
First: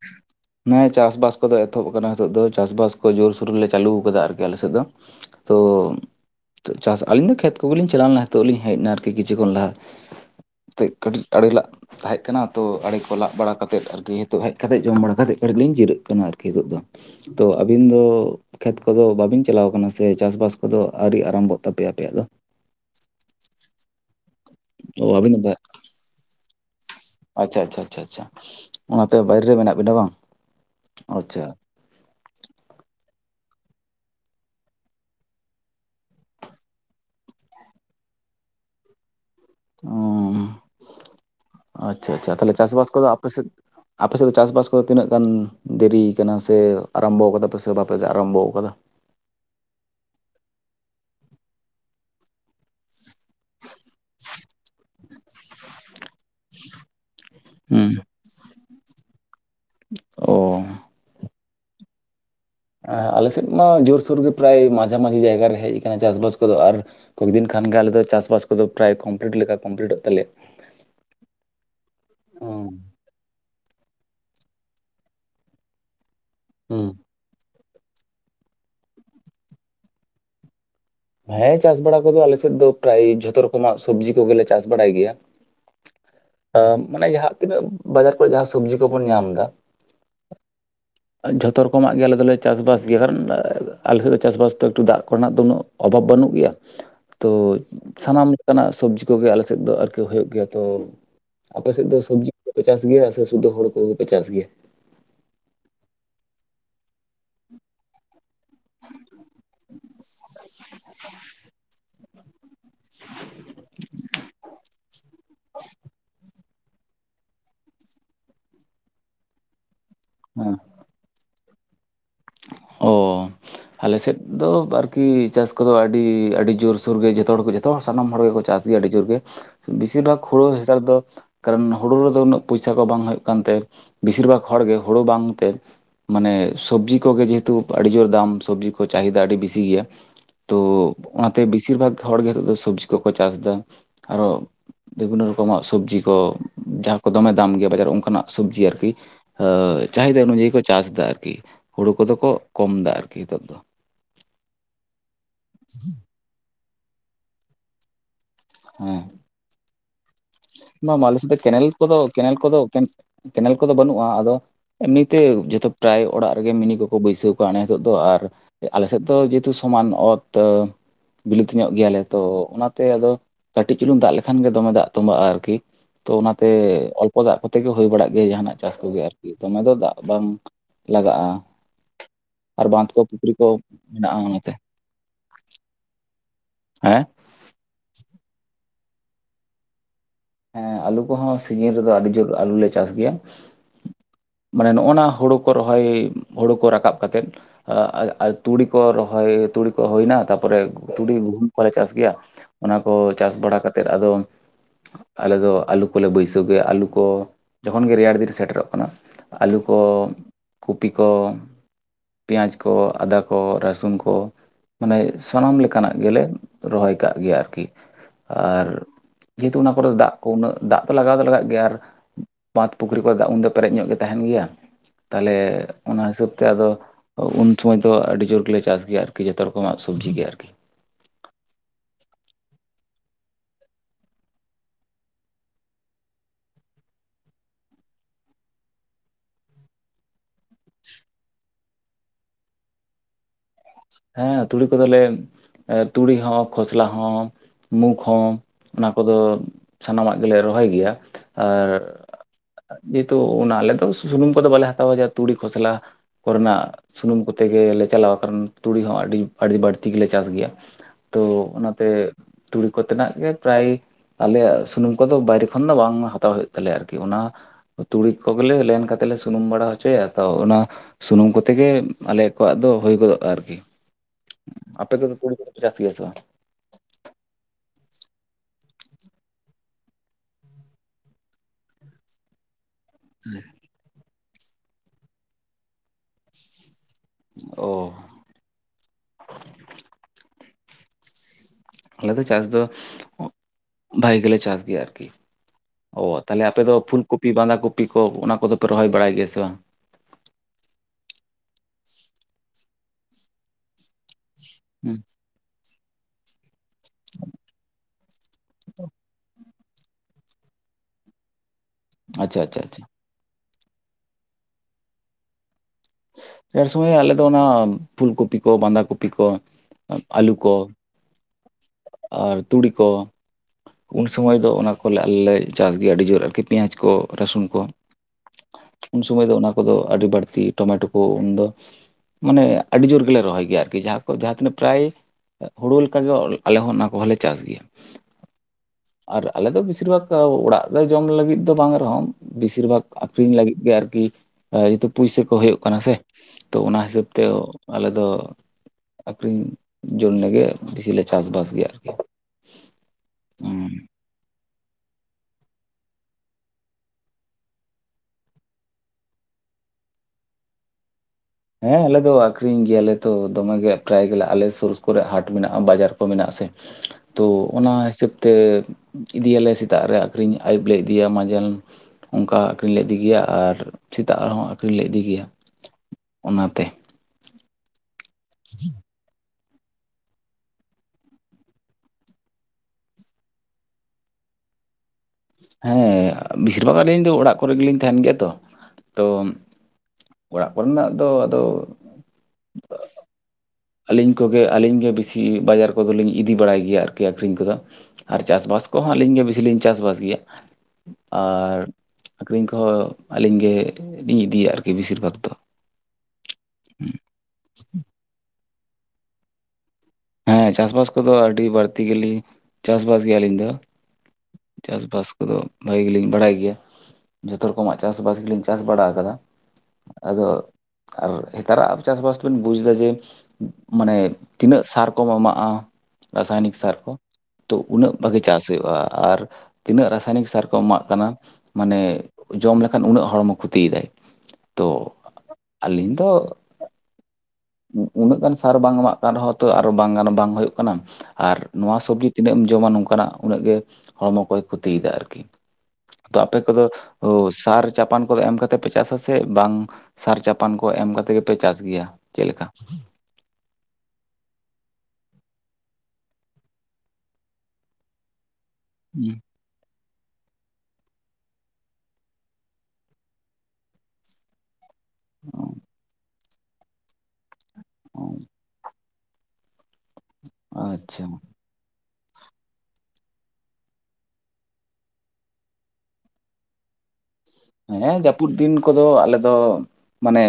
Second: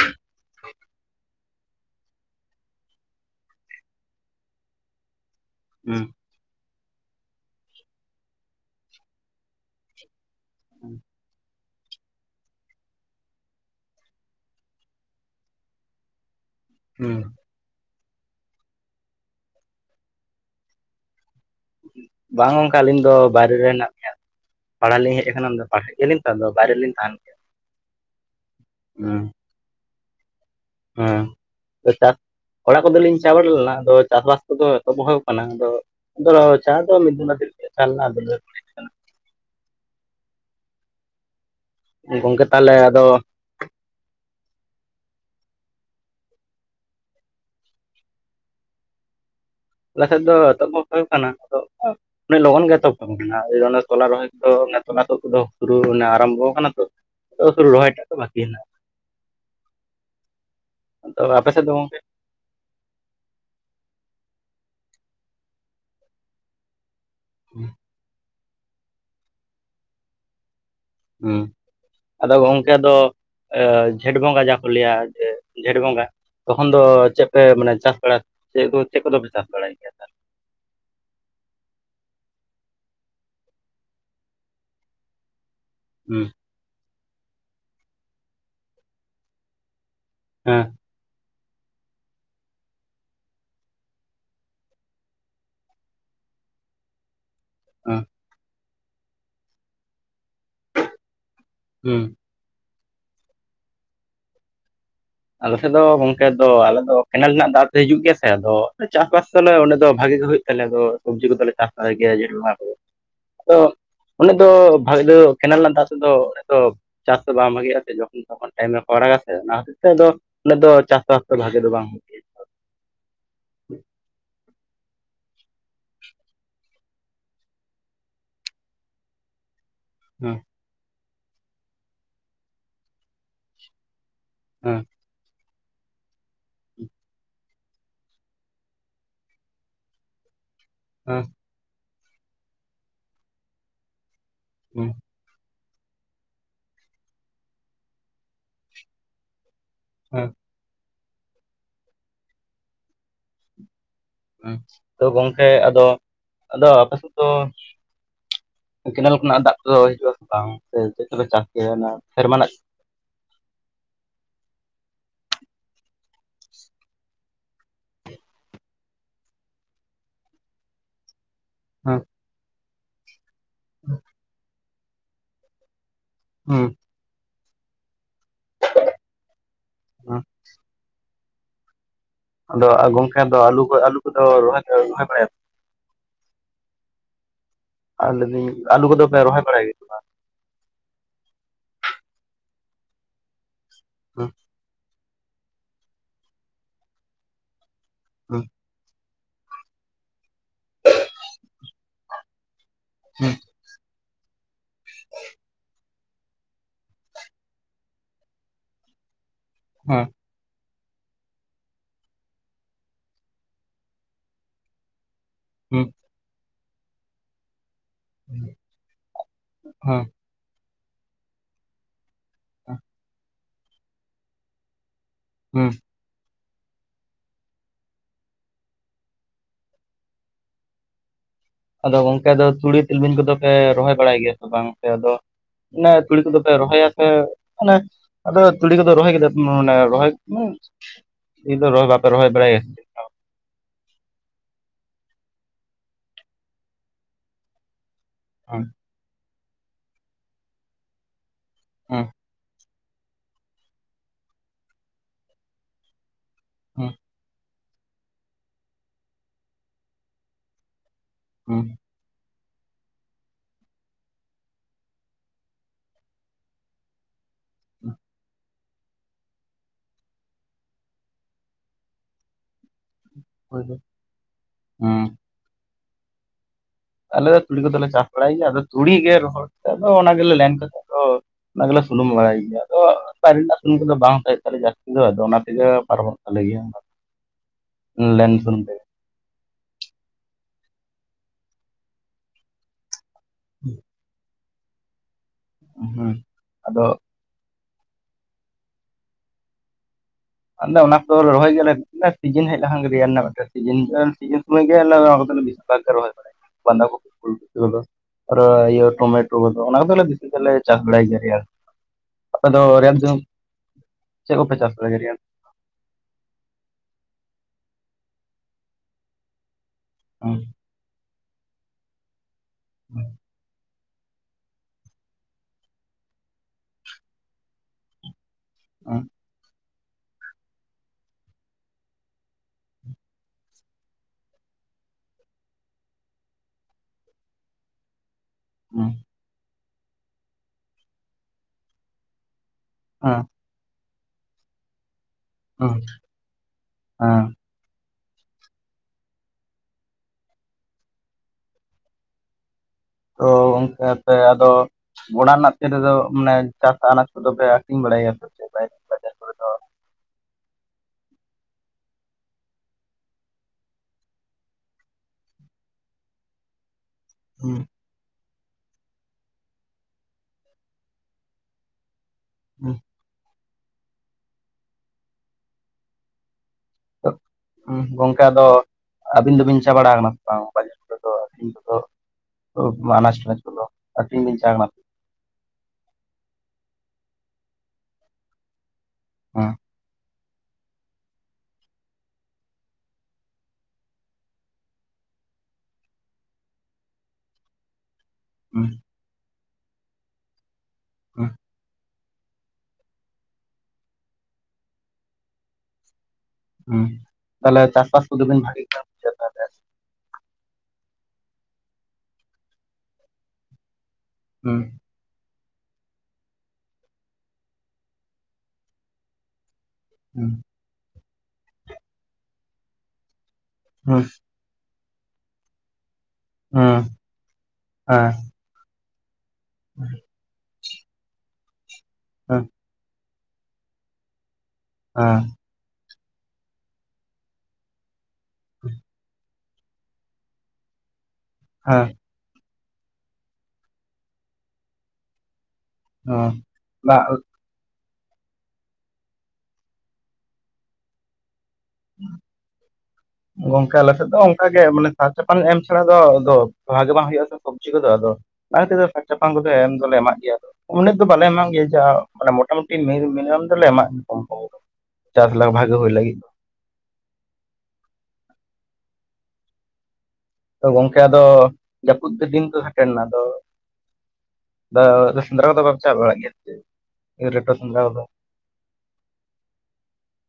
Speaker 1: ᱱᱮᱸ ᱪᱟᱥᱼᱵᱟᱥ ᱠᱚᱫᱚ ᱮᱛᱚᱦᱚᱵ ᱠᱟᱱᱟ ᱱᱤᱛᱚᱜ ᱫᱚ ᱪᱟᱥᱼᱵᱟᱥ ᱠᱚ ᱡᱳᱨᱥᱩᱨᱞᱮ ᱪᱟᱹᱞᱩ ᱠᱟᱫᱟ ᱟᱨᱠᱤ ᱟᱞᱮ ᱥᱮᱫ ᱫᱚ ᱛᱚ
Speaker 2: ᱦᱩᱸ
Speaker 1: ᱪᱟᱥ ᱟᱹᱞᱤᱧ ᱫᱚ ᱠᱷᱮᱛ ᱠᱚᱜᱮᱞᱤᱧ ᱪᱟᱞᱟᱣ ᱞᱮᱱᱟ ᱱᱤᱛᱚᱜ ᱞᱤᱧ ᱦᱮᱡ ᱱᱟ ᱟᱨᱠᱤ ᱠᱤᱪᱷᱩ ᱠᱷᱚᱱ ᱞᱟᱦᱟ ᱱᱛᱮᱫ ᱠᱟᱹᱴᱤᱡ ᱟᱲᱮ ᱞᱟᱜ ᱛᱟᱦᱮᱸ ᱠᱟᱱᱟ ᱛᱚ ᱟᱲᱮ ᱠᱚ ᱞᱟᱜ ᱵᱟᱲᱟ ᱠᱟᱛᱮᱫ ᱟᱨᱠᱤ ᱱᱤᱛᱚᱜ ᱦᱮᱡᱠᱟᱛᱮᱫ ᱡᱚᱢ ᱵᱟᱲᱟ ᱠᱟᱛᱮᱫ [unintelligible] ᱞᱤᱧ ᱡᱤᱨᱟᱹᱜ ᱠᱟᱱᱟ ᱟᱨᱠᱤ ᱱᱤᱛᱳ ᱫᱚ
Speaker 2: ᱦᱩᱸ
Speaker 1: ᱛᱚ ᱟᱹᱵᱤᱱ ᱫᱚ ᱠᱷᱮᱛ ᱠᱚᱫᱚ ᱵᱟᱵᱤᱱ ᱪᱟᱞᱟᱣ ᱟᱠᱟᱱᱟ ᱥᱮ ᱪᱟᱥᱵᱟᱥ ᱠᱚᱫᱚ ᱟᱹᱣᱨᱤ ᱟᱨᱟᱢᱵᱷᱚᱜ ᱛᱟᱯᱮ ᱟᱯᱮᱭᱟᱜ ᱫᱚ
Speaker 2: ᱦᱮ ᱟᱹᱞᱤᱧ ᱫᱚ ᱵᱟᱭᱨᱮ ᱨᱮ ᱦᱮᱱᱟᱜᱞᱤᱧᱟ ᱯᱟᱲᱦᱟᱣ
Speaker 1: ᱚ
Speaker 2: ᱞᱤᱧ ᱦᱮᱡ
Speaker 1: ᱟᱹᱵᱤᱱ ᱫᱚ ᱵᱟ-
Speaker 2: ᱟᱠᱟᱱᱟ ᱯᱟᱲᱦᱟᱜ ᱜᱮᱭᱟᱞᱤᱧ ᱛᱚ ᱟᱫᱚ ᱵᱟᱭᱨᱮᱞᱤᱧ
Speaker 1: ᱟᱪᱪᱷᱟ ᱟᱪᱪᱷᱟ ᱟᱪᱷᱟᱷᱟ ᱟᱪᱪᱷᱟ ᱚᱱᱟᱛᱮ ᱵᱟᱭᱨᱮ ᱨᱮ ᱢᱮᱱᱟᱜ ᱵᱤᱱᱟ ᱵᱟᱝ
Speaker 2: ᱦᱩᱸ
Speaker 1: ᱟᱪᱪᱷᱟ
Speaker 2: [unintelligible] [unintelligible] ᱚᱲᱟᱜ ᱠᱚᱫᱚᱞᱤᱧ ᱪᱟ ᱵᱟᱲᱟ ᱞᱮᱱᱟ ᱟᱫᱚ ᱪᱟᱥᱵᱟᱥ ᱠᱚᱫᱚ ᱮᱛᱚᱵᱚᱦᱚ ᱠᱟᱱᱟ ᱟᱫᱚ ᱟᱫᱚ ᱪᱟ ᱫᱚ ᱢᱤᱫ ᱫᱤᱱ ᱵᱟᱨᱫᱤᱱᱞᱤᱧ ᱪᱟ ᱞᱮᱱᱟ ᱟᱨ ᱫᱤᱱ
Speaker 1: ᱚ ᱟᱪᱪᱷᱟ ᱟᱪᱪᱷᱟ
Speaker 2: ᱜᱚᱝᱠᱮ
Speaker 1: ᱛᱟᱦᱞᱮ
Speaker 2: ᱛᱟᱦᱚᱞᱮ
Speaker 1: ᱪᱟᱥᱵᱟᱥ
Speaker 2: ᱟᱫᱚ
Speaker 1: ᱠᱚᱫᱚ ᱟᱯᱮᱥᱮᱫ ᱟᱯᱮᱥᱮᱫ ᱫᱚ ᱪᱟᱥ ᱵᱟᱟᱥ ᱠᱚᱫᱚ ᱛᱤᱱᱟᱹᱜ ᱜᱟᱱ ᱫᱮᱨᱤ ᱟᱠᱟᱱᱟ ᱥᱮ ᱟᱨᱟᱢᱵᱚ ᱟᱠᱟᱫᱟ ᱯᱮ ᱥᱮ ᱵᱟᱯᱮ ᱟᱨᱟᱢᱵᱚ ᱟᱠᱟᱫᱟ
Speaker 2: ᱟᱞᱮᱥᱮᱫ ᱫᱚ ᱮᱛᱚᱦᱚᱵᱢᱟ ᱦᱳᱭᱠᱟᱱ ᱟᱫᱚ ᱟᱫᱚ ᱰᱤ ᱞᱚᱜᱚᱱ ᱜᱮ ᱮᱛᱚᱵ ᱠᱟᱱᱟ ᱛᱞᱟ ᱨᱚᱦᱚᱭ ᱛᱚ ᱚᱱᱮ ᱛᱚᱞᱟ ᱛᱳᱫ ᱠᱚᱫᱚ ᱥᱩᱨᱩ ᱢᱟᱱᱮ ᱟᱨᱟᱢᱵᱷᱚ ᱟᱠᱟᱱᱟ ᱛᱚ ᱦᱤᱛᱳᱜ ᱫᱚ ᱥᱩᱫᱩ
Speaker 1: ᱦᱩᱸ
Speaker 2: ᱨᱚᱦᱚᱭ ᱴᱟᱜ ᱵᱟᱠᱤ ᱦᱮᱱᱟᱜᱼᱟ
Speaker 1: ᱚ
Speaker 2: ᱟᱫᱚ ᱟᱯᱮ ᱥᱮᱫ ᱫᱚ ᱜᱚᱝᱠᱮ
Speaker 1: ᱟᱞᱮ ᱥᱮᱫ ᱢᱟ ᱡᱳᱨᱥᱳᱨ ᱜᱮ ᱯᱮᱨᱟᱭ ᱢᱟᱡᱷᱟᱼᱢᱟᱡᱷᱤ ᱡᱟᱭᱜᱟ ᱨᱮ ᱦᱮᱡ ᱟᱠᱟᱱᱟ ᱪᱟᱥᱼᱵᱟᱥ ᱠᱚᱫᱚ ᱟᱨ ᱠᱚᱢᱠᱫᱤᱱ ᱠᱷᱟᱱᱜᱮ ᱟᱞᱮ ᱫᱚ ᱪᱟᱥᱵᱟᱥ ᱠᱚᱫᱚ ᱯᱮᱨᱟᱭ ᱠᱚᱢᱯᱞᱤᱴ ᱞᱮᱠᱟ ᱠᱚᱢᱯᱞᱤᱴᱚᱜ ᱛᱟᱞᱮᱭᱟ
Speaker 2: ᱦᱩᱸ ᱟᱫᱚ
Speaker 1: ᱚ
Speaker 2: ᱜᱚᱝᱠᱮ ᱟᱫᱚ ᱡᱷᱮᱸᱴ ᱵᱚᱸᱜᱟ ᱡᱟ ᱠᱚ ᱞᱟᱹᱭᱟ ᱡᱮ ᱡᱷᱮᱸᱴ ᱵᱚᱸᱜᱟ ᱛᱚᱠᱷᱚᱱ ᱫᱚ
Speaker 1: ᱦᱩᱸ
Speaker 2: ᱪᱮᱫ ᱯᱮ ᱢᱟᱱᱮ ᱪᱟᱥ ᱵᱟᱲ ᱪᱮᱫ ᱪᱮᱫ ᱠᱚᱫᱚᱯᱮ ᱪᱟᱥ ᱵᱟᱲᱟᱭ ᱜᱮᱭᱟ ᱛᱟᱦᱞᱮ
Speaker 1: ᱦᱮᱸ ᱪᱟᱥ ᱵᱟᱲᱟ ᱠᱚᱫᱚ ᱟᱞᱮᱥᱮᱫ ᱫᱚ ᱯᱨᱟᱭ ᱡᱷᱚᱛᱚ ᱨᱚᱠᱚᱢᱟᱜ ᱥᱚᱵᱽᱡᱤ ᱠᱚᱜᱮᱞᱮ ᱪᱟᱥ ᱵᱟᱲᱟᱭ ᱜᱮᱭᱟ
Speaker 2: ᱦᱩᱸ
Speaker 1: ᱦᱮ ᱢᱟᱱᱮ ᱡᱟᱦᱟᱸ ᱛᱤᱱᱟᱹᱜ ᱵᱟᱡᱟᱨ ᱠᱚᱨᱮ ᱡᱟᱦᱟᱸ ᱥᱚᱵᱡᱤ ᱠᱚᱵᱚᱱ ᱧᱟᱢ ᱮᱫᱟ
Speaker 2: ᱦᱮᱸ
Speaker 1: ᱡᱷᱚᱛᱚ ᱨᱚᱠᱚᱢᱟᱜ ᱜᱮ ᱟᱞᱮ ᱫᱚᱞᱮ ᱪᱟᱥᱵᱟᱥ ᱜᱮᱭᱟ ᱠᱟᱨᱚᱱ ᱟᱞᱮᱥᱮᱫ ᱫᱚ ᱪᱟᱥᱵᱟᱥ ᱫᱚ ᱮᱠᱴᱩ ᱫᱟᱜ ᱠᱚᱨᱮᱱᱟᱜ ᱫᱚ ᱩᱱᱟᱹᱜ ᱚᱵᱷᱟᱵᱽ ᱵᱟᱹᱱᱩᱜ ᱜᱮᱭᱟ ᱛᱚ
Speaker 2: ᱦᱮᱸ
Speaker 1: ᱥᱟᱱᱟᱢ ᱞᱮᱠᱟᱱᱟᱜ ᱥᱚᱵᱡᱤ ᱠᱚᱜᱮ ᱟᱞᱮ ᱥᱮᱫ ᱫᱚ ᱟᱨᱠᱤ ᱦᱩᱭᱩᱜ ᱜᱮᱭᱟ ᱛᱚ ᱟᱯᱮ ᱥᱮᱫ ᱫᱚ
Speaker 2: ᱦᱩᱸ
Speaker 1: ᱥᱚᱵᱽᱡᱤ ᱠᱚᱯᱮ ᱪᱟᱥ ᱜᱮᱭᱟ ᱥᱮ ᱥᱩᱫᱩ ᱦᱳᱲᱳ ᱠᱚᱜᱮᱯᱮ ᱪᱟᱥ ᱜᱮᱭᱟ
Speaker 2: ᱟᱞᱮ ᱥᱮᱫ ᱫᱚ ᱜᱚᱝᱠᱮ ᱫᱚ ᱟᱞᱮ ᱫᱚ ᱠᱮᱱᱮᱞ ᱨᱮᱱᱟᱜ ᱫᱟᱜ ᱛᱮ ᱦᱤᱡᱩᱜ ᱜᱮᱭᱟ ᱥᱮ ᱟᱫᱚ ᱪᱟᱥᱵᱟᱥ ᱫᱚᱞᱮ ᱚᱸᱰᱮ ᱫᱚ ᱵᱷᱟᱜᱮ ᱜᱮ ᱦᱩᱭᱩᱜᱼᱟ ᱛᱟᱦᱮᱞᱮ ᱟᱫᱚ ᱥᱚᱵᱡᱤ ᱠᱚᱫᱚᱞᱮ ᱪᱟᱥ ᱵᱟᱲᱟᱭ ᱜᱮᱭᱟ ᱡᱮ ᱱᱚᱳᱭᱟ ᱠᱚᱫᱚ ᱟᱫᱚᱢ ᱚᱱᱟ. ᱜ ᱫᱚ ᱵᱷᱟᱜᱤ ᱫᱚ ᱠᱮᱱᱮᱞ ᱨᱮᱱᱟᱜ ᱫᱟᱜ ᱛᱮᱫᱚ ᱟᱞᱮ ᱫᱚ ᱪᱟᱥ ᱫᱚ ᱵᱟᱝ ᱵᱷᱟᱜᱤᱜᱼᱟ ᱥᱮ ᱡᱚᱠᱷᱚᱱ ᱛᱚᱠᱷᱚᱱ ᱴᱟᱭᱤᱢ ᱨᱮᱠᱚ ᱟᱲᱟᱜᱟᱥᱮ ᱚᱱᱟ ᱠᱷᱟᱹᱛᱤᱨ ᱛᱮ ᱟᱫᱚ
Speaker 1: ᱦᱮᱸ
Speaker 2: ᱩᱱᱟᱹᱜ ᱫᱚ ᱪᱟᱥᱼᱵᱟᱥ ᱫᱚ ᱵᱷᱟᱜᱮ ᱫᱚ ᱵᱟᱝ ᱦᱩᱭᱩᱜᱼᱟ᱾
Speaker 1: ᱚᱻ ᱟᱞᱮ ᱥᱮᱫ ᱫᱚ ᱟᱨᱠᱤ ᱪᱟᱥ ᱠᱚᱫᱚ ᱟᱹᱰᱤ ᱟᱹᱰᱤ ᱡᱳᱨᱥᱳᱨᱜᱮ ᱡᱚᱛᱚ ᱦᱚᱲ ᱡᱚᱛᱚ ᱦᱚᱲ ᱥᱟᱱᱟᱢ ᱦᱚᱲ ᱜᱮᱠᱚ ᱪᱟᱥ ᱥᱤᱭᱟ ᱟᱹᱰᱤ ᱡᱩᱨᱜ ᱜᱮ ᱵᱮᱥᱤ ᱵᱷᱟᱜᱽ
Speaker 2: ᱦᱮᱸ
Speaker 1: ᱦᱩᱲᱩ ᱱᱮᱛᱟᱨ ᱫᱚ ᱠᱟᱨᱚᱱ ᱦᱩᱲᱩ ᱨᱮᱫᱚ ᱩᱱᱟᱹᱜ ᱯᱩᱭᱥᱟ ᱠᱚ ᱵᱟᱝ ᱦᱩᱭᱩᱜ ᱠᱟᱱᱛᱮ ᱵᱮᱥᱤᱨ ᱵᱷᱟᱜᱽ ᱦᱚᱲ ᱜᱮ
Speaker 2: ᱦᱮᱸ
Speaker 1: ᱦᱩᱲᱩ ᱵᱟᱝᱛᱮ ᱢᱟᱱᱮ ᱥᱚᱵᱡᱤ ᱠᱚᱜᱮ ᱡᱮᱛ ᱼᱼ ᱛᱩ ᱟᱹᱰᱤ ᱡᱳᱨ ᱫᱟᱢ ᱥᱚᱵᱡᱤ ᱠᱚ ᱪᱟᱦᱤᱫᱟ ᱟᱹᱰᱤ ᱵᱮᱥᱤ ᱜᱮᱭᱟ ᱛᱚ
Speaker 2: ᱦᱮᱸ
Speaker 1: ᱚᱱᱟᱛᱮ ᱵᱮᱥᱤᱨ ᱵᱷᱟᱜᱽ ᱦᱚᱲᱜᱮ ᱱᱤᱛᱚᱜ ᱫᱚ ᱥᱚᱵᱡᱤ ᱠᱚᱠᱚ ᱪᱟᱥ ᱮᱫᱟ ᱟᱨᱚ
Speaker 2: ᱦᱩᱸ
Speaker 1: ᱵᱤᱵᱷᱤᱱᱱᱚ ᱨᱚᱠᱚᱢᱟᱜ ᱥᱚᱵᱽᱡᱤ ᱠᱚ ᱡᱟᱦᱟᱸ ᱠᱚ ᱫᱚᱢᱮ ᱫᱟᱢ ᱜᱮᱭᱟ ᱵᱟᱡᱟᱨ ᱚᱱᱠᱟᱱᱟᱜ ᱥᱚᱵᱽᱡᱤ ᱟᱨᱠᱤ ᱟ ᱪᱟᱦᱤᱫᱟ
Speaker 2: ᱦᱮᱸ
Speaker 1: ᱚᱱᱩᱡᱟᱭᱤ ᱠᱚ ᱪᱟᱥ ᱮᱫᱟ ᱟᱨᱠᱤ ᱦᱩᱲᱳ ᱠᱚᱫᱚ ᱠᱚ ᱠᱚᱢ ᱮᱫᱟ ᱟᱨᱠᱤ ᱱᱤᱛᱚᱜ ᱫᱚ
Speaker 2: ᱦᱩᱸ ᱛᱚ ᱜᱚᱢᱠᱮ ᱟᱫᱚ ᱟᱫᱚ ᱟᱯᱮ ᱥᱮᱫ ᱫᱚ ᱠᱮᱱᱮᱞ ᱠᱷᱚᱱᱟᱜ ᱫᱟᱜ ᱠᱚᱫᱚ ᱦᱤᱡᱩᱜᱼᱟ ᱥᱮ ᱵᱟᱝ ᱥᱮ
Speaker 1: ᱵᱟᱸ
Speaker 2: ᱪᱮᱫ
Speaker 1: ᱵᱟᱸ
Speaker 2: ᱛᱮᱯᱮ
Speaker 1: ᱟᱞᱮᱥᱮᱫ ᱫᱚ
Speaker 2: ᱪᱟᱥ
Speaker 1: ᱠᱮᱱᱮᱞ
Speaker 2: ᱜᱮᱭᱟ ᱚᱱᱟ
Speaker 1: ᱠᱚᱫᱚ ᱠᱮᱱᱮᱞ
Speaker 2: ᱥᱮᱨᱢᱟ ᱨᱮᱱᱟᱜ
Speaker 1: ᱠᱚᱫᱚ ᱠᱮᱱᱮᱞ ᱠᱚᱫᱚ ᱵᱟᱹᱱᱩᱜᱼᱟ ᱟᱫᱚ ᱮᱢᱱᱤ ᱛᱮ ᱡᱚᱛᱚ ᱯᱨᱟᱭ ᱚᱲᱟᱜ ᱨᱮᱜᱮ ᱢᱤᱱᱤ ᱠᱚᱠᱚ ᱵᱟᱹᱭᱥᱟᱹᱣ ᱠᱟᱣᱱᱟ ᱱᱤᱛᱚᱜ ᱫᱚ ᱟᱨ ᱟᱞᱮ ᱥᱮᱫ ᱫᱚ ᱡᱮᱦᱮᱛᱩ ᱥᱚᱢᱟᱱ ᱚᱛ ᱵᱤᱞᱟᱹᱛᱤ ᱧᱚᱜ
Speaker 2: ᱦᱮᱸ
Speaker 1: ᱜᱮᱭᱟᱞᱮ ᱛᱚ ᱚᱱᱟᱛᱮ ᱟᱫᱚ ᱠᱟᱹᱴᱤᱡ ᱪᱩᱞᱩᱝ ᱫᱟᱜ ᱞᱮᱠᱷᱟᱱ ᱜᱮ ᱫᱚᱢᱮ ᱫᱟᱜ ᱛᱩᱵᱟᱜᱼᱟ ᱟᱨᱠᱤ ᱛᱚ ᱚᱱᱟᱛᱮ
Speaker 2: ᱦᱮᱸ
Speaker 1: ᱚᱞᱯᱚ ᱫᱟᱜ ᱠᱚᱛᱮ ᱜᱮ ᱦᱳᱭ ᱵᱟᱲᱟᱜ ᱜᱮᱭᱟ ᱡᱟᱦᱟᱱᱟᱜ ᱪᱟᱥ ᱠᱚᱜᱮ ᱟᱨᱠᱤ ᱛᱚ ᱫᱚᱢᱮ ᱫᱚ ᱫᱟᱜ
Speaker 2: ᱦᱮᱸ
Speaker 1: ᱵᱟᱝ ᱞᱟᱜᱟᱜᱼᱟ ᱟᱨ
Speaker 2: ᱟᱫᱚ
Speaker 1: ᱵᱟᱸᱫᱷ ᱠᱚ
Speaker 2: ᱜᱚᱢᱠᱮ
Speaker 1: ᱯᱩᱠᱷᱨᱤ
Speaker 2: ᱫᱚ ᱟᱹᱞᱩ ᱠᱚ ᱟᱹᱞᱩ
Speaker 1: ᱢᱮᱱᱟᱜᱼᱟ
Speaker 2: ᱠᱚᱫᱚ
Speaker 1: ᱚᱱᱟᱛᱮ
Speaker 2: ᱨᱚᱦᱚᱭ ᱨᱚᱦᱚᱭ ᱵᱟᱲᱟᱭᱟ
Speaker 1: ᱦᱮᱸ
Speaker 2: ᱟᱨ ᱞᱟᱹᱭ ᱫᱟᱹᱧ ᱟᱹᱞᱩ ᱠᱚᱫᱚ ᱯᱮ ᱨᱚᱦᱚᱸᱭ ᱵᱟᱲᱟᱭ ᱜᱮᱭᱟ ᱵᱟᱝ?
Speaker 1: ᱦᱮᱸ ᱟᱞᱩ ᱠᱚᱦᱚᱸ ᱥᱤᱡᱤᱱ ᱨᱮᱫᱚ ᱟᱹᱰᱤ ᱡᱳᱨ ᱟᱹᱞᱩ ᱞᱮ ᱪᱟᱥ ᱜᱮᱭᱟ
Speaker 2: ᱦᱮᱸ
Speaker 1: ᱢᱟᱱᱮ ᱱᱚᱜᱼ ᱱᱟ ᱦᱳᱲᱳ ᱠᱚ ᱨᱚᱦᱚᱭ ᱦᱳᱲᱳ ᱠᱚ ᱨᱟᱠᱟᱵ ᱠᱟᱛᱮᱫ ᱟᱭ ᱛᱩᱲᱤ ᱠᱚ ᱨᱚᱦᱚᱭ ᱦᱚᱭ ᱛᱩᱲᱤ ᱠᱚ ᱦᱩᱭᱱᱟ ᱛᱟᱨᱯᱚᱨᱮ ᱛᱩᱲᱤ ᱜᱩᱦᱩᱢ ᱠᱚᱞᱮ ᱪᱟᱥ ᱜᱮᱭᱟ ᱚᱱᱟ ᱠᱚ
Speaker 2: ᱦᱮᱸ
Speaker 1: ᱪᱟᱥ ᱵᱟᱲᱟ ᱠᱟᱛᱮᱜ ᱟᱫᱚ ᱟᱞᱮ ᱫᱚ ᱟᱹᱞᱩ ᱠᱚᱞᱮ ᱵᱟᱹᱭᱥᱟᱹᱣ ᱜᱮᱭᱟ ᱟᱹᱞᱩ ᱠᱚ ᱡᱚᱠᱷᱚᱱ ᱜᱮ ᱨᱮᱭᱟᱲ ᱫᱤᱱ ᱥᱮᱴᱮᱨᱚᱜ ᱠᱟᱱᱟ ᱟᱹᱞᱩ ᱠᱚ
Speaker 2: ᱦᱮᱸ
Speaker 1: ᱠᱚᱯᱤ ᱠᱚ ᱯᱮᱸᱭᱟᱡᱽ ᱠᱚ ᱟᱫᱟ ᱠᱚ ᱨᱟᱹᱥᱩᱱ ᱠᱚ ᱢᱟᱱᱮ ᱥᱟᱱᱟᱢ
Speaker 2: ᱦᱮᱸ
Speaker 1: ᱞᱮᱠᱟᱱᱟᱜ ᱜᱮᱞᱮ ᱨᱚᱦᱚᱭ ᱠᱟᱜ ᱜᱮᱭᱟ ᱟᱨᱠᱤ ᱟᱨ ᱡᱮᱦᱮᱛᱩ ᱚᱱᱟ ᱠᱚᱨᱮ
Speaker 2: ᱦᱮᱸ
Speaker 1: ᱫᱟᱜ ᱠᱚ ᱩᱱᱟᱹᱜ ᱫᱟᱜ ᱫᱚ ᱞᱟᱜᱟᱣ ᱫᱚ ᱞᱟᱜᱟᱜ ᱜᱮᱭᱟ ᱟᱨ ᱵᱟᱸᱫ ᱯᱩᱠᱷᱨᱤ ᱠᱚᱨᱮ ᱫᱟᱜ ᱩᱱ ᱫᱚ ᱯᱮᱨᱮᱡ ᱧᱚᱜ ᱜᱮ ᱛᱟᱦᱮᱱ ᱜᱮᱭᱟ ᱛᱟᱦᱞᱮ
Speaker 2: ᱦᱮᱸ
Speaker 1: ᱚᱱᱟ ᱦᱤᱥᱟᱹᱵᱽ ᱛᱮ ᱟᱫᱚ ᱩᱱ ᱥᱢᱚᱭ ᱫᱚ ᱟᱹᱰᱤ ᱡᱳᱨ ᱜᱮᱞᱮ ᱪᱟᱥ ᱜᱮᱭᱟ ᱟᱨᱠᱤ ᱡᱚᱛᱚ ᱨᱚᱠᱚᱢᱟᱜ ᱥᱚᱵᱽᱡᱤ ᱜᱮ ᱟᱨᱠᱤ
Speaker 2: ᱟᱫᱚ ᱜᱚᱝᱠᱮ ᱫᱚ ᱛᱩᱲᱤ ᱛᱤᱞᱢᱤᱧ ᱠᱚᱫᱚ ᱯᱮ ᱨᱚᱦᱚᱭ ᱵᱟᱲᱟᱭ ᱜᱮᱭᱟ ᱥᱮ ᱵᱟᱝ ᱥᱮ ᱟᱫᱚ ᱚᱱᱮ ᱛᱩᱲᱤ ᱠᱚᱫᱚ ᱯᱮ ᱨᱚᱦᱚᱭᱟ ᱯᱮ ᱟᱱᱮ ᱟᱫᱚ ᱛᱩᱲᱤ ᱠᱚᱫᱚ ᱨᱚᱦᱚᱭ ᱠᱮᱫᱟ ᱨᱚᱦᱚᱭ ᱵᱟᱯᱮ ᱨᱚᱦᱚᱭ ᱵᱟᱲᱟᱭ ᱜᱮᱭᱟ
Speaker 1: ᱦᱮᱸ ᱛᱩᱲᱤ ᱠᱚᱫᱚᱞᱮ ᱛᱩᱲᱤ ᱦᱚᱸ ᱠᱷᱚᱥᱞᱟ ᱦᱚᱸ ᱢᱩᱠ ᱦᱚᱸ
Speaker 2: [unintelligible]
Speaker 1: ᱚᱱᱟ ᱠᱚᱫᱚ ᱥᱟᱱᱟᱢᱟᱜ ᱜᱮᱞᱮ ᱨᱚᱦᱚᱭ ᱜᱮᱭᱟ ᱟᱨ
Speaker 2: ᱦᱩᱸ
Speaker 1: ᱡᱮᱦᱮᱛᱩ ᱚᱱᱟ ᱟᱞᱮ ᱫᱚ ᱥᱩᱱᱩᱢ ᱠᱚᱫᱚ ᱵᱟᱞᱮ ᱦᱟᱛᱟᱣᱟ ᱡᱟ ᱛᱩᱲᱤ ᱠᱷᱚᱥᱞᱟ ᱠᱚᱨᱮᱱᱟᱜ
Speaker 2: ᱦᱩᱸ
Speaker 1: ᱥᱩᱱᱩᱢ ᱠᱚ ᱛᱮᱜᱮᱞᱮ ᱪᱟᱞᱟᱣᱟ ᱠᱟᱨᱚᱱ ᱛᱩᱲᱤ ᱦᱚᱸ ᱟᱹᱰᱤ ᱟᱹᱰᱤ ᱵᱟᱹᱲᱛᱤ ᱜᱮᱞᱮ ᱪᱟᱥ ᱜᱮᱭᱟ ᱛᱚ
Speaker 2: ᱦᱩᱸ
Speaker 1: ᱚᱱᱟᱛᱮ ᱛᱩᱲᱤ ᱠᱚᱛᱮ ᱱᱟᱜ ᱜᱮ ᱯᱨᱟᱭ ᱟᱞᱮᱭᱟᱜ ᱥᱩᱱᱩᱢ ᱠᱚᱫᱚ ᱵᱟᱭᱨᱮ ᱠᱷᱚᱱ ᱫᱚ ᱵᱟᱝ ᱦᱟᱛᱟᱣ ᱦᱳᱭᱳᱜ ᱛᱟᱞᱮᱭᱟ ᱟᱨᱠᱤ ᱚᱱᱟ
Speaker 2: ᱦᱩᱸ
Speaker 1: ᱛᱩᱲᱤ ᱠᱚᱜᱮᱞᱮ ᱞᱮᱱ ᱠᱟᱛᱮ ᱠᱟᱛᱮ ᱞᱮ ᱥᱩᱱᱩᱢ ᱵᱟᱲᱟ ᱦᱚᱪᱚᱭᱟ ᱛᱚ ᱚᱱᱟ ᱥᱩᱱᱩᱢ ᱠᱚᱛᱮ ᱜᱮ ᱟᱞᱮᱚᱣᱟᱜ ᱫᱚ ᱦᱳᱭ ᱜᱚᱫᱚᱜ
Speaker 2: ᱦᱳᱭ ᱫᱚ
Speaker 1: ᱟᱯᱮ
Speaker 2: ᱦᱩᱸ
Speaker 1: ᱫᱚ ᱛᱩᱲᱤ ᱠᱚᱫᱚ ᱯᱮ ᱪᱟᱥ ᱜᱮᱭᱟ ᱥᱮ ᱵᱟᱝ
Speaker 2: ᱟᱞᱮ ᱫᱚ ᱛᱩᱲᱤ ᱠᱚᱫᱚᱞᱮ ᱪᱟᱥ ᱵᱟᱲᱟᱭ ᱜᱮᱭᱟ ᱟᱫᱚ ᱛᱩᱲᱤ ᱜᱮ ᱨᱚᱦᱚᱲ ᱠᱟᱛᱮ ᱟᱫᱚ ᱚᱱᱟ ᱜᱮᱞᱮ ᱞᱮᱱ ᱠᱟᱛᱮ ᱟᱫᱚ ᱚᱱᱟ ᱜᱮᱞᱮ ᱥᱩᱱᱩᱢ ᱞᱟᱜᱟᱭ ᱜᱮᱭᱟ ᱟᱫᱚ ᱨᱮᱱᱟᱜ ᱥᱩᱱᱩᱢ ᱛᱮᱫᱚ ᱵᱟᱝ ᱦᱳᱭᱳᱜ ᱛᱟᱞᱮᱭᱟ ᱡᱟᱹᱥᱛᱤ ᱫᱚ ᱟᱫᱚ ᱚᱱᱟ ᱛᱮᱜᱮ ᱯᱟᱨᱚᱢᱚᱜ ᱛᱟᱞᱮ ᱜᱮᱭᱟ
Speaker 1: ᱚ
Speaker 2: ᱞᱮᱱ ᱥᱩᱱᱩᱢ ᱛᱮᱜᱮ
Speaker 1: ᱟᱞᱮ ᱫᱚ ᱪᱟᱥ ᱫᱚ ᱵᱷᱟᱜᱮ ᱜᱮᱞᱮ ᱪᱟᱥ ᱜᱮᱭᱟ ᱟᱨᱠᱤ
Speaker 2: ᱦᱩᱸ
Speaker 1: ᱚ ᱛᱟᱦᱞᱮ ᱟᱯᱮ ᱫᱚ
Speaker 2: ᱟᱫᱚ
Speaker 1: ᱯᱷᱩᱞ ᱠᱚᱯᱤ ᱵᱟᱸᱫᱟ ᱠᱚᱯᱤ ᱠᱚ ᱚᱱᱟ ᱠᱚᱫᱚᱯᱮ ᱨᱚᱦᱚᱭ ᱵᱟᱲᱟᱭ ᱜᱮᱭᱟ ᱥᱮ ᱵᱟᱝ
Speaker 2: ᱟᱫᱟ ᱚᱱᱟ ᱠᱚᱫᱚ ᱞᱮ ᱨᱚᱦᱚᱭ ᱜᱮᱭᱟᱞᱮ ᱥᱤᱡᱤᱱ ᱦᱮᱡ ᱞᱮᱱᱠᱷᱟᱱ ᱜᱮ ᱨᱮᱭᱟᱲ ᱨᱮᱱᱟᱜ ᱢᱤᱫᱴᱮᱱ ᱥᱤᱡᱤᱱ ᱩᱱ ᱥᱩᱢᱚᱭ ᱜᱮ
Speaker 1: ᱦᱩᱸ
Speaker 2: ᱱᱚᱣᱟ ᱠᱚᱫᱚ ᱵᱤᱥᱤᱨᱵᱷᱟᱜ ᱞᱮ ᱨᱚᱦᱚᱭ ᱵᱟᱲᱟᱭᱼᱟ ᱵᱟᱸᱫᱷᱟ ᱠᱚᱯᱤ ᱯᱷᱩᱞ ᱠᱚᱯᱤ ᱠᱚᱫᱚ ᱟᱨ ᱤᱭᱟᱹ ᱴᱚᱢᱮᱴᱳ ᱠᱚᱫ ᱚᱱᱟ ᱠᱚᱫᱚ ᱞᱮ ᱫᱚᱞᱮ ᱪᱟᱥ ᱵᱟᱲᱟᱭ ᱜᱮᱭᱟ ᱨᱮᱭᱟᱲ
Speaker 1: ᱟᱪᱪᱷᱟ
Speaker 2: ᱟᱯᱮ
Speaker 1: ᱟᱪᱪᱷᱟ
Speaker 2: ᱫᱚ
Speaker 1: ᱟᱪᱪᱷᱟ
Speaker 2: ᱨᱮᱭᱟᱲ ᱪᱮᱫ ᱠᱚᱯᱮ ᱪᱟᱥ ᱵᱟᱲᱟᱭᱼᱟ
Speaker 1: ᱨᱮᱭᱟᱲ ᱥᱚᱢᱚᱭ ᱟᱞᱮ ᱫᱚ ᱚᱱᱟ ᱯᱷᱩᱞ ᱠᱚᱯᱤ ᱠᱚ ᱵᱟᱸᱫᱷᱟ ᱠᱚᱯᱤ ᱠᱚ ᱟᱹᱞᱩ
Speaker 2: ᱦᱩᱸ
Speaker 1: ᱠᱚ ᱟᱨ ᱛᱩᱲᱤ ᱠᱚ
Speaker 2: ᱦᱩᱸ
Speaker 1: ᱩᱱ ᱥᱚᱢᱚᱭ ᱫᱚ ᱚᱱᱟ ᱠᱚᱞᱮ ᱟᱞᱮᱞᱮ ᱪᱟᱥ ᱜᱮᱭᱟ ᱟᱹᱰᱤ ᱡᱳᱨ ᱟᱨᱠᱤ ᱯᱮᱸᱭᱟᱡᱽ ᱠᱚ ᱨᱟᱹᱥᱩᱱ ᱠᱚ ᱩᱱ ᱥᱚᱢᱚᱭ ᱫᱚ ᱚᱱᱟ ᱠᱚᱫᱚ ᱟᱹᱰᱤ ᱵᱟᱹᱲᱛᱤ ᱴᱚᱢᱮᱴᱳ ᱠᱚ ᱩᱱᱫᱚ ᱢᱟᱱᱮ ᱟᱹᱰᱤ ᱡᱳᱨ ᱜᱮᱞᱮ ᱨᱚᱦᱚᱭ ᱜᱮᱭᱟ ᱟᱨᱠᱤ ᱡᱟᱦᱟᱸ ᱠᱚ ᱡᱟᱦᱟᱸ ᱛᱤᱱᱟᱹᱜ ᱯᱨᱟᱭ ᱦᱳᱲᱳ ᱞᱮᱠᱟᱜᱮ ᱟᱞᱮ ᱦᱚᱸ ᱚᱱᱟ ᱠᱚᱦᱚᱸᱞᱮ ᱪᱟᱥ ᱜᱮᱭᱟ
Speaker 2: ᱦᱩᱸ
Speaker 1: ᱟᱨ ᱟᱞᱮ ᱫᱚ ᱵᱮᱥᱤᱨ ᱵᱷᱟᱜᱽ ᱚᱲᱟᱜ ᱨᱮ ᱡᱚᱢ ᱞᱟᱹᱜᱤᱫ ᱫᱚ ᱵᱟᱝ ᱨᱮᱦᱚᱸ ᱵᱮᱥᱤᱨ ᱵᱷᱟᱜ ᱟᱠᱷᱨᱤᱧ ᱞᱟᱹᱜᱤᱫ ᱜᱮ ᱟᱨᱠᱤ ᱡᱮᱦᱚᱛᱩ ᱯᱩᱭᱥᱟᱹ ᱠᱚ ᱦᱳᱭᱳᱜ
Speaker 2: ᱦᱩᱸ ᱦᱩᱸ
Speaker 1: ᱠᱟᱱᱟ ᱥᱮ ᱛᱚ ᱚᱱᱟ ᱦᱤᱥᱟᱹᱵ
Speaker 2: ᱦᱮᱸ
Speaker 1: ᱛᱮ ᱟᱞᱮ ᱫᱚ ᱟᱠᱷᱨᱤᱧ ᱡᱚᱱᱱᱮ ᱜᱮ ᱵᱮᱥᱤ ᱞᱮ ᱪᱟᱥ ᱵᱟᱥ ᱜᱮᱭᱟ ᱟᱨᱠᱤ
Speaker 2: ᱛᱚ ᱚᱱᱠᱟᱱ ᱦᱮᱸ ᱟᱫᱚ ᱚᱱᱟ ᱨᱮᱱᱟᱜ ᱛᱮᱫ ᱫᱚ ᱢᱟᱱᱮ ᱪᱟᱥ ᱟᱱᱟᱡ ᱠᱚᱫᱚᱯᱮ ᱟᱠᱠᱷᱨᱤᱧ ᱵᱟᱲᱟᱭ ᱜᱮᱭᱟᱯᱮ
Speaker 1: ᱦᱮᱸ ᱟᱞᱮ ᱫᱚ ᱟᱠᱷᱨᱤᱧ ᱜᱮᱭᱟᱞᱮ ᱛᱚ ᱫᱚᱢᱮ ᱜᱮ ᱯᱨᱟᱭ ᱜᱮᱞᱮ ᱟᱞᱮ ᱥᱩᱨ ᱠᱚᱨᱮ ᱦᱟᱴ ᱢᱮᱱᱟᱜᱼᱟ ᱵᱟᱡᱟᱨ ᱠᱚ ᱢᱮᱱᱟᱜᱼᱟ ᱥᱮ ᱛᱚ
Speaker 2: ᱦᱩᱸ
Speaker 1: ᱚᱱᱟ ᱦᱤᱥᱟᱹᱵ ᱛᱮ ᱤᱫᱤᱭᱟᱞᱮ ᱥᱮᱛᱟᱜ ᱨᱮ ᱟᱹᱠᱷᱨᱤᱧ ᱟᱹᱭᱩᱵ ᱞᱮ ᱤᱫᱤᱭᱟ ᱢᱟᱡᱟᱱ ᱚᱱᱠᱟ ᱟᱹᱠᱷᱨᱤᱧ ᱞᱮ ᱮᱫᱤ ᱜᱮᱭᱟ ᱟᱨ ᱥᱮᱛᱟᱜ ᱨᱮᱦᱚᱸ ᱟᱹᱠᱷᱨᱤᱧ ᱞᱮ ᱮᱫᱤ ᱜᱮᱭᱟ ᱚᱱᱟ ᱛᱮ
Speaker 2: ᱜᱚᱝᱠᱮ ᱟᱫᱚ ᱟᱹᱵᱤᱱ ᱫᱚᱵᱤᱱ ᱪᱟ ᱵᱟᱲᱟ ᱟᱠᱟᱱᱟ ᱥᱮ ᱵᱟᱝ ᱵᱟᱡᱟᱨ ᱛᱚ ᱟᱹᱠᱨᱤᱧ ᱠᱚᱫᱚ ᱛᱚ ᱚᱱᱟ ᱟᱱᱟᱡ ᱯᱟᱱᱟᱡ ᱠᱚᱫᱚ ᱟᱹᱠᱨᱤᱧ ᱞᱤᱧ ᱪᱟ ᱠᱟᱱᱟ᱾
Speaker 1: ᱦᱮᱸ ᱵᱮᱥᱤᱨ ᱵᱷᱟᱜᱽ ᱟᱹᱞᱤᱧ ᱫᱚ ᱚᱲᱟᱜ ᱠᱚᱨᱮ ᱜᱮᱞᱤᱧ ᱛᱟᱦᱮᱱ ᱜᱮᱭᱟ ᱛᱚ, ᱛᱚ
Speaker 2: ᱦᱮᱸ
Speaker 1: ᱚᱲᱟᱜ ᱠᱚᱨᱮᱱᱟᱜ ᱫᱚ, ᱟᱫᱚ ᱟᱹᱞᱤᱧ ᱠᱚᱜᱮ ᱟᱹᱞᱤᱧ ᱜᱮ ᱵᱮᱥᱤ ᱵᱟᱡᱟᱨ ᱠᱚᱫᱚ ᱞᱤᱧ ᱤᱫᱤ ᱵᱟᱲᱟᱭ ᱜᱮᱭᱟ ᱟᱨᱠᱤ ᱟᱹᱠᱷᱨᱤᱧ ᱠᱚᱫᱚ᱾ ᱟᱨ ᱪᱟᱥᱵᱟᱥ
Speaker 2: ᱦᱩᱸ
Speaker 1: ᱠᱚᱦᱚᱸ ᱟᱹᱞᱤᱧ ᱜᱮ ᱵᱮᱥᱤ ᱞᱤᱧ ᱪᱟᱥ ᱵᱟᱥ ᱜᱮᱭᱟ
Speaker 2: ᱦᱩᱸ
Speaker 1: ᱟᱨ ᱟᱠᱷᱨᱤᱧ ᱠᱚᱦᱚᱸ ᱟᱹᱞᱤᱧ ᱜᱮ ᱞᱤᱧ ᱤᱫᱤᱭᱟ ᱟᱨᱠᱤ ᱵᱮᱥᱤᱨ ᱵᱷᱟᱜᱽ ᱫᱚ᱾
Speaker 2: ᱦᱩᱸ ᱛᱟᱦᱮ ᱪᱟᱥᱼᱵᱟᱥ ᱠᱚᱫᱟ ᱵᱷᱟᱜᱤ ᱜᱟᱱ
Speaker 1: ᱦᱮᱸ ᱪᱟᱥᱼᱵᱟᱥ ᱠᱚᱫᱚ ᱟᱹᱰᱤ ᱵᱟᱹᱲᱛᱤ ᱜᱮᱞᱤᱧ ᱪᱟᱥ ᱵᱟᱥ ᱜᱮᱭᱟ ᱟᱹᱞᱤᱧ ᱫᱚ᱾
Speaker 2: ᱦᱩᱸ
Speaker 1: ᱪᱟᱥ ᱵᱟᱥ ᱠᱚᱫᱚ ᱵᱷᱟᱜᱤ ᱜᱮᱞᱤᱧ ᱵᱟᱲᱟᱭ ᱜᱮᱭᱟ ᱡᱚᱛᱚ ᱨᱚᱠᱚᱢᱟᱜ ᱪᱟᱥ ᱵᱟᱥ ᱜᱮᱞᱤᱧ ᱪᱟᱥ ᱵᱟᱲᱟ ᱟᱠᱟᱫᱟ᱾
Speaker 2: ᱦᱩᱸ
Speaker 1: ᱟᱫᱚ ᱟᱨ ᱱᱮᱛᱟᱨᱟᱜ ᱪᱟᱥ ᱵᱟᱥ ᱫᱚᱵᱮᱱ ᱵᱩᱡᱽ ᱮᱫᱟ ᱡᱮ ᱢᱟᱱᱮ
Speaker 2: ᱦᱩᱸ
Speaker 1: ᱛᱤᱱᱟᱹᱜ ᱥᱟᱨ ᱠᱚᱢ ᱮᱢᱟᱜᱼᱟ, ᱨᱟᱥᱟᱭᱱᱤᱠ ᱥᱟᱨ
Speaker 2: ᱦᱩᱸ
Speaker 1: ᱠᱚ ᱛᱚ ᱩᱱᱟᱹᱜ
Speaker 2: ᱦᱮᱸ
Speaker 1: ᱵᱷᱟᱜᱤ ᱪᱟᱥ ᱦᱩᱭᱩᱜᱼᱟ ᱟᱨ ᱛᱤᱱᱟᱹᱜ ᱨᱟᱥᱟᱭᱱᱤᱠ ᱥᱟᱨ ᱠᱚᱢ ᱮᱢᱟᱜ ᱠᱟᱱᱟ, ᱢᱟᱱᱮ
Speaker 2: ᱦᱮᱸ
Speaker 1: ᱡᱚᱢ ᱞᱮᱠᱷᱟᱱ ᱩᱱᱟᱹᱜ ᱦᱚᱲᱢᱚ ᱠᱷᱚᱛᱤᱭ ᱫᱟᱭ, ᱛᱚ
Speaker 2: ᱦᱮᱸ
Speaker 1: ᱟᱹᱞᱤᱧ ᱫᱚ ᱩᱱᱟᱹᱜ ᱜᱟᱱ ᱥᱟᱨ ᱵᱟᱝ ᱮᱢᱟᱜ ᱠᱟᱱ ᱨᱮᱦᱚᱸ ᱛᱚ ᱟᱨᱚ ᱵᱟᱝ ᱜᱟᱱ ᱵᱟᱝ ᱦᱩᱭᱩᱜ ᱠᱟᱱᱟ ᱟᱨ ᱱᱚᱣᱟ
Speaker 2: ᱦᱮᱸ
Speaker 1: ᱥᱚᱵᱡᱤ ᱛᱤᱱᱟᱹᱜ ᱮᱢ ᱡᱚᱢᱟ ᱱᱚᱝᱠᱟᱱᱟᱜ ᱩᱱᱟᱹᱜ ᱜᱮ ᱦᱚᱲᱢᱚ ᱠᱚᱭ ᱠᱷᱚᱛᱤᱭ ᱮᱫᱟ ᱟᱨᱠᱤ᱾ ᱛᱚ
Speaker 2: ᱦᱮᱸ
Speaker 1: ᱟᱯᱮ ᱠᱚᱫᱚ
Speaker 2: ᱵᱟ
Speaker 1: ᱚᱸ ᱥᱟᱨ ᱪᱟᱯᱟᱱ ᱠᱚᱫᱚ ᱮᱢ ᱠᱟᱛᱮ ᱯᱮ ᱪᱟᱥᱟ ᱥᱮ ᱵᱟᱝ ᱥᱟᱨ ᱪᱟᱯᱟᱱ ᱠᱚ ᱮᱢ ᱠᱟᱛᱮᱫ ᱜᱮᱯᱮ ᱪᱟᱥ ᱜᱮᱭᱟ ᱪᱮᱫ ᱞᱮᱠᱟ? [inaudible]
Speaker 2: ᱜᱚᱝᱠᱮ ᱟᱞᱮ ᱥᱮᱫ ᱫᱚ ᱚᱱᱠᱟ ᱜᱮ ᱢᱟᱱᱮ ᱥᱟᱨ ᱪᱟᱯᱟᱱ ᱮᱢ ᱪᱷᱟᱲᱟ ᱫᱚ ᱟᱫᱚ ᱵᱷᱟᱜᱮ ᱵᱟᱝ ᱦᱩᱭᱩᱜ-ᱟ ᱥᱮ ᱥᱚᱵᱽᱡᱤ ᱠᱚᱫᱚ ᱟᱫᱚ ᱞᱟᱦᱟ ᱛᱮᱫᱚ ᱥᱟᱨ ᱪᱟᱯᱟᱱ ᱠᱚᱫᱚ ᱮᱢ ᱫᱚᱞᱮ ᱮᱢᱟᱜ ᱜᱮᱭᱟ ᱟᱫᱚ ᱩᱱᱟᱹᱜ ᱫᱚ ᱵᱟᱞᱮ ᱮᱢᱟᱜ ᱜᱮᱭᱟ ᱡᱮ ᱢᱚᱴᱟ ᱢᱩᱴᱤ ᱢᱤᱱᱤᱢᱟᱢ ᱫᱚᱞᱮ ᱮᱢᱟᱜ [unintelligible] ᱪᱟᱥ ᱞᱟᱠᱷ ᱵᱷᱟᱜᱮ ᱦᱩᱭ ᱞᱟᱹᱜᱤᱫ
Speaker 1: [inaudible]
Speaker 2: ᱜᱚᱢᱠᱮ
Speaker 1: ᱟᱪᱪᱷᱟ
Speaker 2: ᱟᱫᱚ ᱡᱟᱹᱯᱩᱫ ᱫᱤᱱ ᱛᱚ ᱥᱮᱴᱮᱨ ᱮᱱᱟ ᱟᱫᱚ ᱟᱫᱚ ᱥᱮᱸᱫᱽᱨᱟ ᱠᱚᱫᱚ ᱵᱟᱢ ᱪᱟ ᱵᱟᱲᱟᱜ ᱜᱮᱭᱟ ᱥᱮᱪᱮᱫ?
Speaker 1: ᱦᱮᱸ ᱡᱟ ᱯᱩᱫ ᱫᱤᱱ ᱠᱚᱫᱚ ᱟᱞᱮ ᱫᱚ ᱢᱟᱱᱮ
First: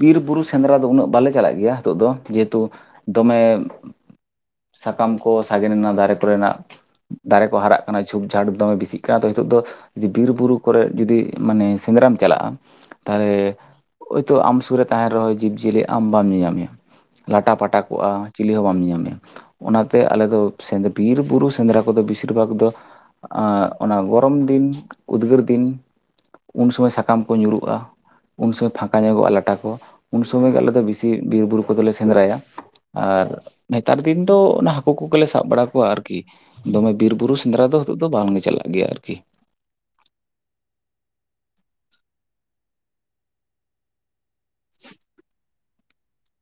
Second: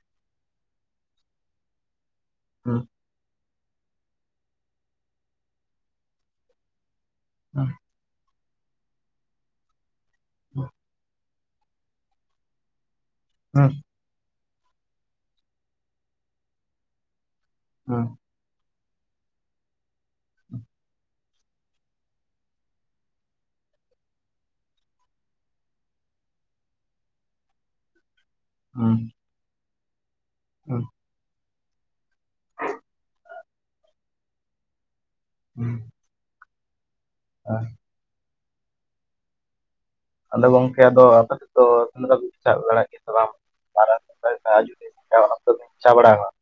Speaker 1: ᱵᱤᱨ ᱵᱩᱨᱩ ᱥᱮᱸᱫᱽᱨᱟ ᱫᱚ ᱩᱱᱟᱹᱜ ᱵᱟᱞᱮ ᱪᱟᱞᱟᱜ ᱜᱮᱭᱟ ᱱᱤᱛᱚᱜ ᱫᱚ᱾ ᱡᱮᱦᱮᱛᱩ ᱫᱚᱢᱮ ᱥᱟᱠᱟᱢ ᱠᱚ ᱥᱟᱜᱮᱱ ᱮᱱᱟ ᱫᱟᱨᱮ ᱠᱚᱨᱮᱱᱟᱜ ᱫᱟᱨᱮ ᱠᱚ ᱦᱟᱨᱟᱜ ᱠᱟᱱᱟ ᱡᱷᱩᱯ ᱡᱷᱟᱴ ᱫᱚᱢᱮ ᱵᱮᱥᱤᱜ ᱠᱟᱱᱟ ᱛᱚ ᱱᱤᱛᱚᱜ ᱫᱚ ᱵᱤᱨ ᱵᱩᱨᱩ ᱠᱚᱨᱮ ᱡᱩᱫᱤ ᱢᱟᱱᱮ ᱥᱮᱸᱫᱽᱨᱟᱢ ᱪᱟᱞᱟᱜᱼᱟ, ᱛᱟᱦᱚᱞᱮ ᱦᱳᱭᱛᱳ ᱟᱢ ᱥᱩᱨ ᱨᱮ ᱛᱟᱦᱮᱱ ᱨᱮᱦᱚᱸ ᱡᱤᱵᱽᱼᱡᱤᱭᱟᱹᱞᱤ ᱟᱢ ᱵᱟᱢ ᱧᱮᱞ ᱧᱟᱢᱮᱭᱟ ᱞᱟᱴᱟ ᱯᱟᱴᱟ ᱠᱚᱜᱼᱟ᱾ ᱪᱤᱞᱤ ᱦᱚᱸ ᱵᱟᱢ ᱧᱮᱞ ᱧᱟᱢᱮᱭᱟ ᱚᱱᱟ ᱛᱮ ᱟᱞᱮ ᱫᱚ ᱵᱤᱨ ᱵᱩᱨᱩ ᱥᱮᱸᱫᱽᱨᱟ ᱠᱚᱫᱚ ᱵᱮᱥᱤᱨ ᱵᱷᱟᱜᱽ ᱫᱚ ᱟᱸᱜ ᱚᱱᱟ ᱜᱚᱨᱚᱢ ᱫᱤᱱ ᱩᱫᱽᱜᱟᱹᱨ ᱫᱤᱱ ᱩᱱ ᱥᱚᱢᱚᱭ ᱥᱟᱠᱟᱢ ᱠᱚ ᱧᱩᱨᱩᱜᱼᱟ ᱩᱱ ᱥᱚᱢᱚᱭ ᱯᱷᱟᱸᱠᱟ ᱧᱚᱜᱚᱜᱼᱟ ᱞᱟᱴᱟ ᱠᱚ, ᱩᱱ ᱥᱚᱢᱚᱭ ᱜᱮ ᱟᱞᱮ ᱫᱚ ᱵᱤᱥᱤ ᱵᱤᱨ ᱵᱩᱨᱩ ᱠᱚᱫᱚᱞᱮ ᱥᱮᱸᱫᱽᱨᱟᱭᱟ, ᱟᱨ ᱱᱮᱛᱟᱨ ᱫᱤᱱ ᱫᱚ ᱚᱱᱟ ᱦᱟᱹᱠᱩ ᱠᱚᱜᱮ ᱞᱮ ᱥᱟᱵ ᱵᱟᱲᱟ ᱠᱚᱣᱟ ᱟᱨᱠᱤ ᱫᱚᱢᱮ ᱵᱤᱨ ᱵᱩᱨᱩ ᱥᱮᱸᱫᱽᱨᱟ ᱫᱚ ᱱᱤᱛᱚᱜ ᱫᱚ ᱵᱟᱝᱞᱮ ᱪᱟᱞᱟᱜ ᱜᱮᱭᱟ ᱟᱨᱠᱤ᱾
Speaker 2: ᱟᱫᱚ ᱜᱚᱝᱠᱮ ᱟᱫᱚ ᱟᱯᱮ ᱥᱮᱫ ᱫᱚ ᱥᱮᱸᱫᱽᱨᱟ ᱪᱟᱜ ᱵᱟᱲᱟᱜ ᱜᱮᱭᱟ ᱥᱮ ᱵᱟᱝ? [unintelligible] ᱪᱟ ᱵᱟᱲᱟ ᱟᱠᱟᱱᱟ?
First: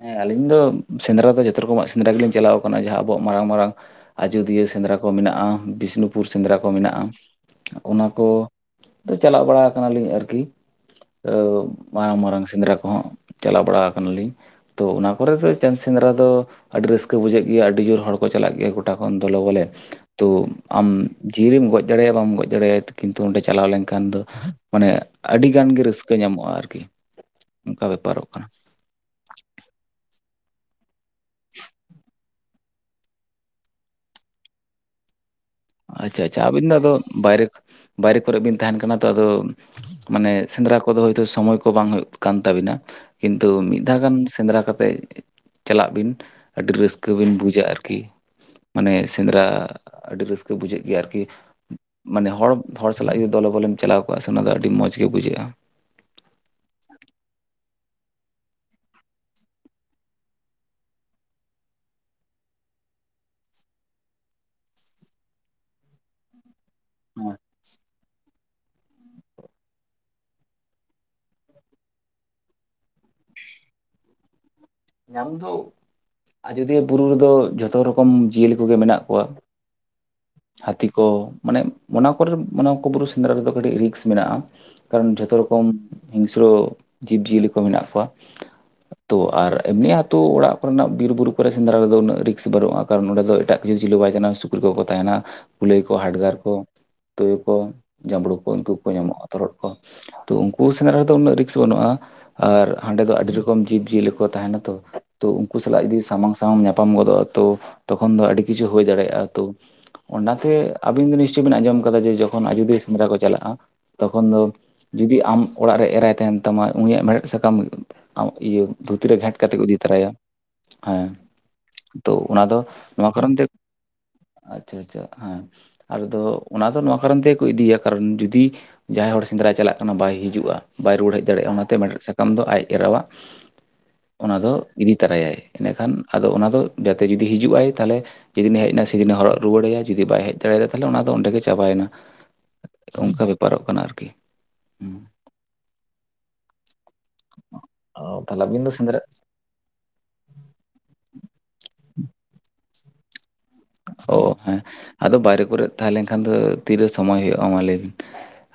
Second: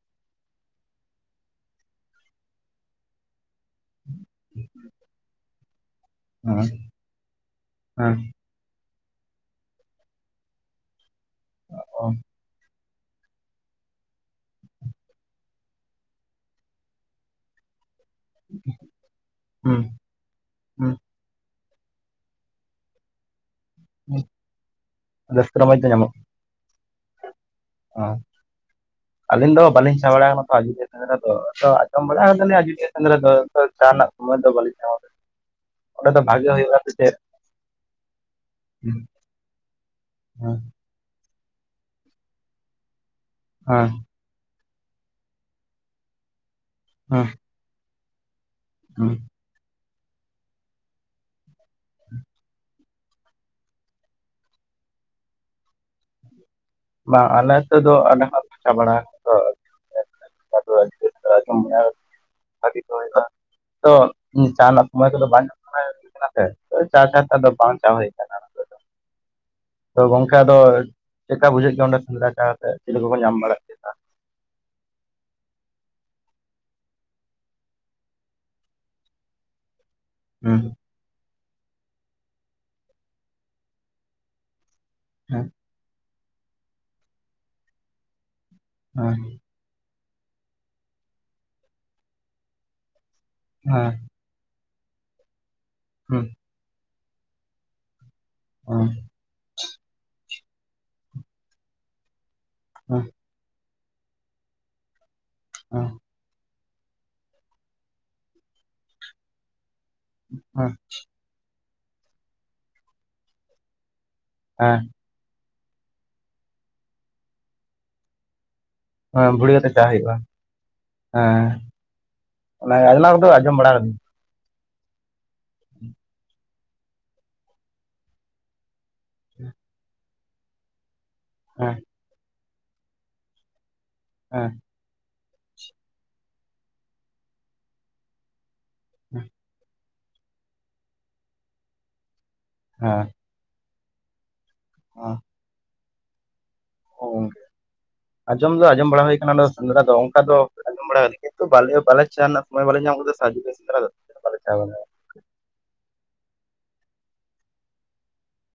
Speaker 1: ᱦᱮᱸ ᱟᱞᱤᱧ ᱫᱚ ᱥᱮᱸᱫᱽᱨᱟ ᱫᱚ ᱡᱚᱛᱚ ᱨᱚᱠᱚᱢᱟᱜ ᱥᱮᱸᱫᱽᱨᱟ ᱜᱮᱞᱤᱧ ᱪᱟᱞᱟᱣ ᱠᱟᱱᱟ ᱡᱟᱦᱟᱸ ᱟᱵᱚᱣᱟᱜ ᱢᱟᱨᱟᱝ ᱢᱟᱨᱟᱝ ᱟᱡᱳᱫᱤᱭᱟᱹ ᱥᱮᱸᱫᱽᱨᱟ ᱠᱚ ᱢᱮᱱᱟᱜᱼᱟ, ᱵᱤᱥᱱᱩᱯᱩᱨ ᱥᱮᱸᱫᱽᱨᱟ ᱠᱚ ᱢᱮᱱᱟᱜᱼᱟ, ᱚᱱᱟ ᱠᱚ ᱛᱚ ᱪᱟᱞᱟᱣ ᱵᱟᱲᱟ ᱠᱟᱱᱟᱞᱤᱧ ᱟᱨᱠᱤ ᱢᱟᱨᱟᱝ ᱢᱟᱨᱟᱝ ᱥᱮᱸᱫᱽᱨᱟ ᱠᱚ, ᱦᱚᱸ ᱪᱟᱞᱟᱣ ᱵᱟᱲᱟ ᱠᱟᱱᱟ ᱞᱤᱧ᱾ ᱛᱚ ᱚᱱᱟ ᱠᱚᱨᱮ ᱫᱚ ᱪᱚᱫᱽ ᱥᱮᱸᱫᱽᱨᱟ ᱫᱚ ᱟᱹᱰᱤ ᱨᱟᱹᱥᱠᱟᱹ ᱵᱩᱡᱷᱟᱹᱜ ᱜᱮᱭᱟ ᱟᱹᱰᱤ ᱡᱳᱨ ᱦᱚᱲ ᱪᱟᱞᱟᱜ ᱜᱮᱭᱟ ᱜᱚᱴᱟ ᱠᱷᱚᱱ ᱫᱚᱞᱚ ᱵᱚᱞᱮ, ᱛᱚ ᱟᱢ ᱡᱤᱭᱟᱹᱲᱮᱢ ᱜᱚᱡ ᱫᱟᱲᱮᱭᱟᱜᱼᱟ ᱵᱟᱢ ᱜᱚᱡ ᱫᱟᱲᱮᱭᱟᱜᱼᱟ ᱠᱤᱱᱛᱩ ᱚᱸᱰᱮ ᱪᱟᱞᱟᱣ ᱞᱮᱱᱠᱷᱟᱱ ᱮᱱᱠᱷᱟᱱ ᱫᱚ ᱢᱟᱱᱮ ᱟᱹᱰᱤ ᱜᱟᱱ
Speaker 2: ᱢᱚᱡᱽ
Speaker 1: ᱜᱮ
Speaker 2: ᱫᱚ ᱧᱟᱢᱚᱜ
Speaker 1: ᱨᱟᱹᱥᱠᱟᱹ ᱧᱟᱢᱚᱜᱼᱟ ᱟᱨᱠᱤ ᱚᱱᱠᱟ ᱵᱮᱯᱟᱨᱚᱜ ᱠᱟᱱᱟ᱾
Speaker 2: ᱟᱹᱞᱤᱧ ᱫᱚ ᱵᱟᱹᱞᱤᱧ ᱪᱟ ᱵᱟᱲᱟ ᱟᱠᱟᱱᱟ ᱛᱚ ᱟᱡᱚᱫᱤᱭᱟᱹ ᱥᱮᱫᱽᱨᱮᱫᱨᱟ ᱫᱚ ᱟᱸᱡᱚᱢ ᱵᱟᱲᱟ ᱟᱠᱟᱫᱟ ᱞᱤᱧ ᱟᱰᱤ ᱜᱮ ᱥᱮᱸᱫᱽᱨᱟ ᱪᱟᱞᱟᱜ ᱨᱮᱱᱟᱜ ᱥᱚᱢᱚᱭ ᱫᱚ ᱵᱟᱞᱤᱧ ᱧᱟᱢᱟ ᱵᱮᱥᱤ ᱫᱚ
Speaker 1: ᱟᱪᱪᱷᱟ ᱟᱪᱪᱷᱟ
Speaker 2: ᱵᱷᱟᱜᱮ
Speaker 1: ᱟᱹᱵᱤᱱ ᱫᱚ
Speaker 2: ᱦᱩᱭᱩᱜᱼᱟ ᱥᱮ
Speaker 1: ᱟᱫᱚ
Speaker 2: ᱪᱮᱫ
Speaker 1: ᱵᱟᱭᱨᱮ ᱵᱟᱭᱨᱮ ᱠᱚᱨᱮ ᱵᱤᱱ ᱛᱟᱦᱮᱱ ᱠᱟᱱᱟ
Speaker 2: ᱦᱮᱸ
Speaker 1: ᱛᱚ ᱟᱫᱚ ᱢᱟᱱᱮ
Speaker 2: ᱦᱮᱸ
Speaker 1: ᱥᱮᱸᱫᱽᱨᱟ ᱠᱚ ᱱᱤᱛᱳᱜ ᱫᱚ ᱦᱳᱭᱛᱳ ᱥᱚᱢᱚᱭ ᱠᱚ ᱵᱟᱝ ᱦᱩᱭᱩᱜ ᱠᱟᱱ ᱛᱟᱵᱤᱱᱟ, ᱠᱤᱱᱛᱩ ᱢᱤᱫ
Speaker 2: ᱦᱮᱸ
Speaker 1: ᱫᱷᱟᱣ ᱜᱟᱱ ᱥᱮᱸᱫᱽᱨᱟ ᱠᱟᱛᱮᱫ ᱪᱟᱞᱟᱜ ᱵᱤᱱ ᱟᱹᱰᱤ ᱨᱟᱹᱥᱠᱟᱹ ᱵᱤᱱ ᱵᱩᱡᱟ ᱟᱨᱠᱤ ᱢᱟᱱᱮ
Speaker 2: ᱦᱮᱸ.
Speaker 1: ᱥᱮᱸᱫᱽᱨᱟ, ᱟᱹᱰᱤ ᱨᱟᱹᱥᱠᱟᱹ ᱵᱩᱡᱷᱟᱹᱜ ᱜᱮᱭᱟ ᱟᱨᱠᱤ, ᱢᱟᱱᱮ ᱦᱚᱲ ᱦᱚᱲ ᱥᱟᱞᱟᱜ ᱡᱩᱫᱤ ᱫᱚᱞᱮ ᱵᱚᱞᱮᱢ ᱪᱟᱞᱟᱣ ᱠᱚᱜᱼᱟ, ᱚᱱᱟ ᱫᱚ ᱟᱹᱰᱤ ᱢᱚᱡᱽ ᱜᱮ ᱵᱩᱡᱷᱟᱹᱜᱼᱟ ᱾
Speaker 2: ᱵᱟᱝ ᱟᱞᱮ ᱛᱮᱫ ᱫᱚ ᱟᱞᱮ ᱦᱚᱸ ᱪᱟ ᱵᱟᱲᱟ [unintelligible] ᱫᱚ ᱦᱩᱭᱩᱜᱼᱟ, ᱛᱚ ᱡᱟᱦᱟᱸᱱᱟᱜ ᱥᱚᱢᱚᱭ ᱠᱚᱫᱚ ᱵᱟᱝ ᱪᱟ ᱠᱟᱛᱟ
Speaker 1: ᱦᱮᱸ
Speaker 2: ᱫᱚ ᱵᱟᱝ ᱪᱟ ᱦᱩᱭ ᱟᱠᱟᱱᱟ ᱾ ᱛᱚ ᱜᱚᱝᱠᱮ ᱟᱫᱚ ᱪᱮᱫ ᱞᱮᱠᱟ ᱵᱩᱡᱷᱟᱹᱜ ᱜᱮᱭᱟ, ᱚᱸᱰᱮ ᱥᱮᱫᱽᱨᱟ ᱪᱟ ᱠᱟᱛᱮ ᱪᱮᱞᱮ ᱠᱚᱠᱚ ᱧᱟᱢ ᱵᱟᱲᱟᱜᱼᱟ?
Speaker 1: ᱧᱟᱢ ᱫᱚ ᱟᱡᱚᱫᱤᱭᱟᱹ ᱵᱩᱨᱩ ᱨᱮᱫᱚ, ᱡᱷᱚᱛᱚ ᱨᱚᱠᱚᱢ ᱡᱤᱭᱟᱹᱞᱤ ᱠᱚ ᱜᱮ ᱢᱮᱱᱟᱜ ᱠᱚᱣᱟ ᱾
Speaker 2: ᱦᱩᱸ
Speaker 1: ᱦᱟᱹᱛᱤ ᱠᱚ ᱢᱟᱱᱮ ᱚᱱᱟ ᱠᱚᱨᱮ ᱢᱟᱱᱮ ᱠᱚ ᱵᱩᱨᱩ ᱥᱮᱸᱫᱽᱨᱟ ᱨᱮᱫᱚ ᱠᱟᱹᱴᱤᱡ ᱨᱤᱠᱥ ᱢᱮᱱᱟᱜᱼᱟ ᱾ ᱠᱟᱨᱚᱱ ᱡᱷᱚᱛᱚ
Speaker 2: ᱦᱮᱸ
Speaker 1: ᱨᱚᱠᱚᱢ ᱦᱤᱝᱥᱨᱚ ᱡᱤᱵᱽ ᱡᱤᱭᱟᱹᱞᱤ ᱠᱚ ᱢᱮᱱᱟᱜ ᱠᱚᱣᱟ ᱾ ᱛᱚ
Speaker 2: ᱦᱮᱸ
Speaker 1: ᱟᱨ ᱮᱢᱱᱤ ᱟᱹᱛᱩᱳ ᱚᱲᱟᱜ ᱠᱚ ᱨᱮᱱᱟᱜ ᱵᱤᱨ ᱵᱩᱨᱩ ᱠᱚᱨᱮ ᱥᱮᱸᱫᱽᱨᱟ ᱨᱮᱫᱚ ᱩᱱᱟᱹᱜ ᱨᱤᱠᱥ ᱵᱟᱹᱱᱩᱜᱼᱟ ᱾ ᱠᱟᱨᱚᱱ ᱚᱸᱰᱮ ᱫᱚ, ᱮᱴᱟᱜ ᱠᱤᱪᱷᱩ
Speaker 2: ᱦᱮᱸ
Speaker 1: ᱡᱤᱞᱟᱹ ᱵᱟᱭ ᱛᱟᱦᱮᱸᱱᱟ ᱾ ᱥᱩᱠᱨᱤ ᱠᱚ ᱠᱚ ᱛᱟᱦᱮᱸᱱᱟ ᱾ ᱠᱩᱞᱟᱹᱭ ᱠᱚ,
Speaker 2: ᱦᱩᱸ
Speaker 1: ᱦᱟᱰᱜᱟᱨ ᱠᱚ, ᱛᱩᱭᱩ ᱠᱚ, ᱡᱟᱸᱵᱽᱲᱩ ᱩᱱᱠᱩ ᱠᱚ
Speaker 2: ᱦᱩᱸ
Speaker 1: ᱧᱟᱢᱚᱜᱼᱟ, ᱛᱚᱨᱦᱚᱱ ᱠᱚ, ᱛᱚ ᱩᱱᱠᱩ ᱥᱮᱫᱽᱨᱟ ᱨᱮᱫᱚ ᱩᱱᱟᱹᱜ ᱨᱤᱠᱥ ᱵᱟᱹᱱᱩᱜᱼᱟ ᱾ ᱟᱨ ᱦᱟᱸᱰᱮ
Speaker 2: ᱦᱩᱸ
Speaker 1: ᱫᱚ ᱟᱹᱰᱤ ᱨᱚᱠᱚᱢ ᱡᱤᱵᱽ ᱡᱤᱭᱟᱹᱞᱤ ᱠᱚ ᱛᱟᱦᱮᱸᱱᱟ ᱛᱚ, ᱛᱚ ᱩᱱᱠᱩ ᱥᱟᱞᱟᱜ
Speaker 2: ᱦᱩᱸ
Speaker 1: ᱡᱩᱫᱤ ᱥᱟᱢᱟᱝ, ᱥᱟᱶ ᱧᱟᱯᱟᱢ ᱜᱚᱫᱚᱜᱼᱟ ᱛᱚ, ᱛᱚ ᱠᱷᱚᱱ ᱫᱚ ᱟᱹᱰᱤ ᱠᱤᱪᱷᱩ ᱦᱩᱭ ᱫᱟᱲᱮᱭᱟᱜᱼᱟ, ᱛᱚ ᱚᱱᱟ ᱛᱮ
Speaker 2: ᱦᱩᱸ
Speaker 1: ᱟᱹᱵᱤᱱ ᱫᱚ ᱱᱤᱥᱪᱳᱭ ᱵᱤᱱ ᱟᱸᱡᱚᱢ ᱠᱟᱫᱟ ᱡᱮ ᱡᱚᱠᱷᱚᱱ ᱟᱡᱚᱫᱤᱭᱟᱹ ᱥᱮᱸᱫᱽᱨᱟ ᱠᱚ ᱪᱟᱞᱟᱜᱼᱟ ᱾ ᱛᱚᱠᱷᱚᱱ ᱫᱚ
Speaker 2: ᱦᱮᱸ
Speaker 1: ᱡᱩᱫᱤ ᱟᱢ ᱚᱲᱟᱜ ᱨᱮ ᱮᱨᱟᱭ ᱛᱟᱦᱮᱸᱱ ᱛᱟᱢᱟ, ᱩᱱᱤᱭᱟᱜ ᱢᱮᱲᱦᱮᱫ ᱥᱟᱠᱟᱢ ᱟᱢ ᱤᱭᱟᱹ ᱫᱷᱩᱛᱤ ᱨᱮ
Speaker 2: ᱦᱮᱸ
Speaker 1: ᱜᱷᱮᱴ
Speaker 2: ᱵᱷᱩᱲᱤ
Speaker 1: ᱠᱟᱛᱮᱫ ᱠᱚ
Speaker 2: ᱠᱟᱛᱮ
Speaker 1: ᱤᱫᱤ
Speaker 2: ᱪᱟ
Speaker 1: ᱛᱚᱨᱟᱭᱟ
Speaker 2: ᱦᱩᱭᱩᱜᱼᱟ
Speaker 1: ᱾ ᱦᱮᱸ ᱛᱚ ᱚᱱᱟ ᱫᱚ
Speaker 2: ᱚᱱᱟ
Speaker 1: ᱱᱚᱣᱟ
Speaker 2: ᱠᱚᱫᱚ
Speaker 1: ᱠᱟᱨᱚᱱ ᱛᱮ
Speaker 2: ᱟᱸᱡᱚᱢ ᱵᱟᱲᱟ ᱠᱟᱹᱫᱟᱹᱧ
Speaker 1: ᱟᱪᱪᱷᱟ ᱟᱪᱪᱷᱟ ᱦᱮᱸ ᱟᱫᱚ ᱚᱱᱟ ᱫᱚ ᱱᱚᱣᱟ ᱠᱟᱨᱚᱱ ᱛᱮᱜᱮ ᱠᱚ ᱤᱫᱤᱭᱟ ᱠᱟᱨᱚᱱ ᱡᱩᱫᱤ ᱡᱟᱦᱟᱸᱭ ᱦᱚᱲ ᱥᱮᱸᱫᱽᱨᱟᱭ ᱪᱟᱞᱟᱜ ᱠᱟᱱᱟ ᱵᱟᱭ ᱦᱤᱡᱩᱜᱼᱟ, ᱵᱟᱭ ᱨᱩᱣᱟᱹᱲ ᱦᱮᱡ ᱫᱟᱲᱮᱭᱟᱜᱼᱟ, ᱚᱱᱟᱛᱮ
Speaker 2: ᱦᱮᱸ
Speaker 1: ᱢᱮ ᱥᱟᱠᱟᱢ ᱫᱚ ᱟᱡ ᱮᱨᱟᱣᱟᱜ ᱚᱱᱟ
Speaker 2: ᱦᱮᱸ
Speaker 1: ᱫᱚ ᱤᱫᱤ ᱛᱚᱨᱟᱭᱟᱭ ᱤᱱᱟᱹᱠᱷᱟᱱ ᱟᱫᱚ ᱚᱱᱟ ᱫᱚ ᱡᱟᱛᱮ ᱡᱩᱫᱤ ᱦᱤᱡᱩᱜᱼ ᱟᱭ ᱛᱟᱦᱚᱞᱮ ᱡᱮᱫᱤᱱᱮ ᱦᱮᱡ ᱮᱱᱟ ᱥᱮᱫᱤᱱ ᱮᱭ ᱦᱚᱨᱚᱜ ᱨᱩᱣᱟᱹᱲ ᱟᱭᱟ ᱡᱩᱫᱤ ᱵᱟᱭ ᱦᱮᱡ ᱫᱟᱲᱮᱭᱟᱫᱟ ᱛᱟᱦᱚᱞᱮ ᱚᱱᱟ ᱫᱚ ᱚᱸᱰᱮ ᱜᱮ ᱪᱟᱵᱟᱭᱮᱱᱟ ᱾
Speaker 2: ᱦᱮᱸ
Speaker 1: ᱚᱱᱠᱟ ᱵᱮᱯᱟᱨᱚᱜ ᱠᱟᱱᱟ ᱟᱨᱠᱤ, ᱦᱩᱸ
Speaker 2: [unintelligible] ᱚ ᱜᱚᱝᱠᱮ
Speaker 1: ᱚ ᱛᱟᱦᱚᱞᱮ
Speaker 2: ᱟᱸᱡᱚᱢ ᱫᱚ
Speaker 1: ᱟᱹᱵᱤᱱ
Speaker 2: ᱟᱸᱡᱚᱢ
Speaker 1: ᱥᱮᱸᱫᱽᱨᱟ
Speaker 2: ᱵᱟᱲᱟ ᱦᱩᱭ ᱠᱟᱱᱟ ᱾ ᱥᱮᱸᱫᱽᱨᱟ ᱫᱚ ᱚᱱᱠᱟ ᱫᱚ ᱟᱸᱡᱚᱢ ᱵᱟᱲᱟ ᱠᱟᱱ ᱜᱤᱭᱟ, ᱵᱟᱞᱮ ᱵᱟᱞᱮ ᱪᱟ ᱨᱮᱱᱟᱜ ᱥᱚᱢᱚᱭ ᱵᱟᱞᱮ ᱧᱟᱢ ᱟᱠᱟᱫᱟ ᱥᱮ ᱥᱮᱸᱫᱽᱨᱟ ᱫᱚ
Speaker 1: ᱚ
Speaker 2: ᱵᱟᱞᱮ ᱪᱟ
Speaker 1: ᱦᱮᱸ
Speaker 2: ᱠᱟᱱᱟ
Speaker 1: ᱟᱫᱚ ᱵᱟᱭᱨᱮ ᱠᱚᱨᱮ ᱛᱟᱦᱮᱸ ᱞᱮᱱᱠᱷᱟᱱ ᱫᱚ ᱛᱤᱨᱮ ᱥᱚᱢᱚᱭ ᱦᱩᱭᱩᱜᱼᱟ, ᱢᱟ ᱞᱟᱹᱭᱵᱤᱱ?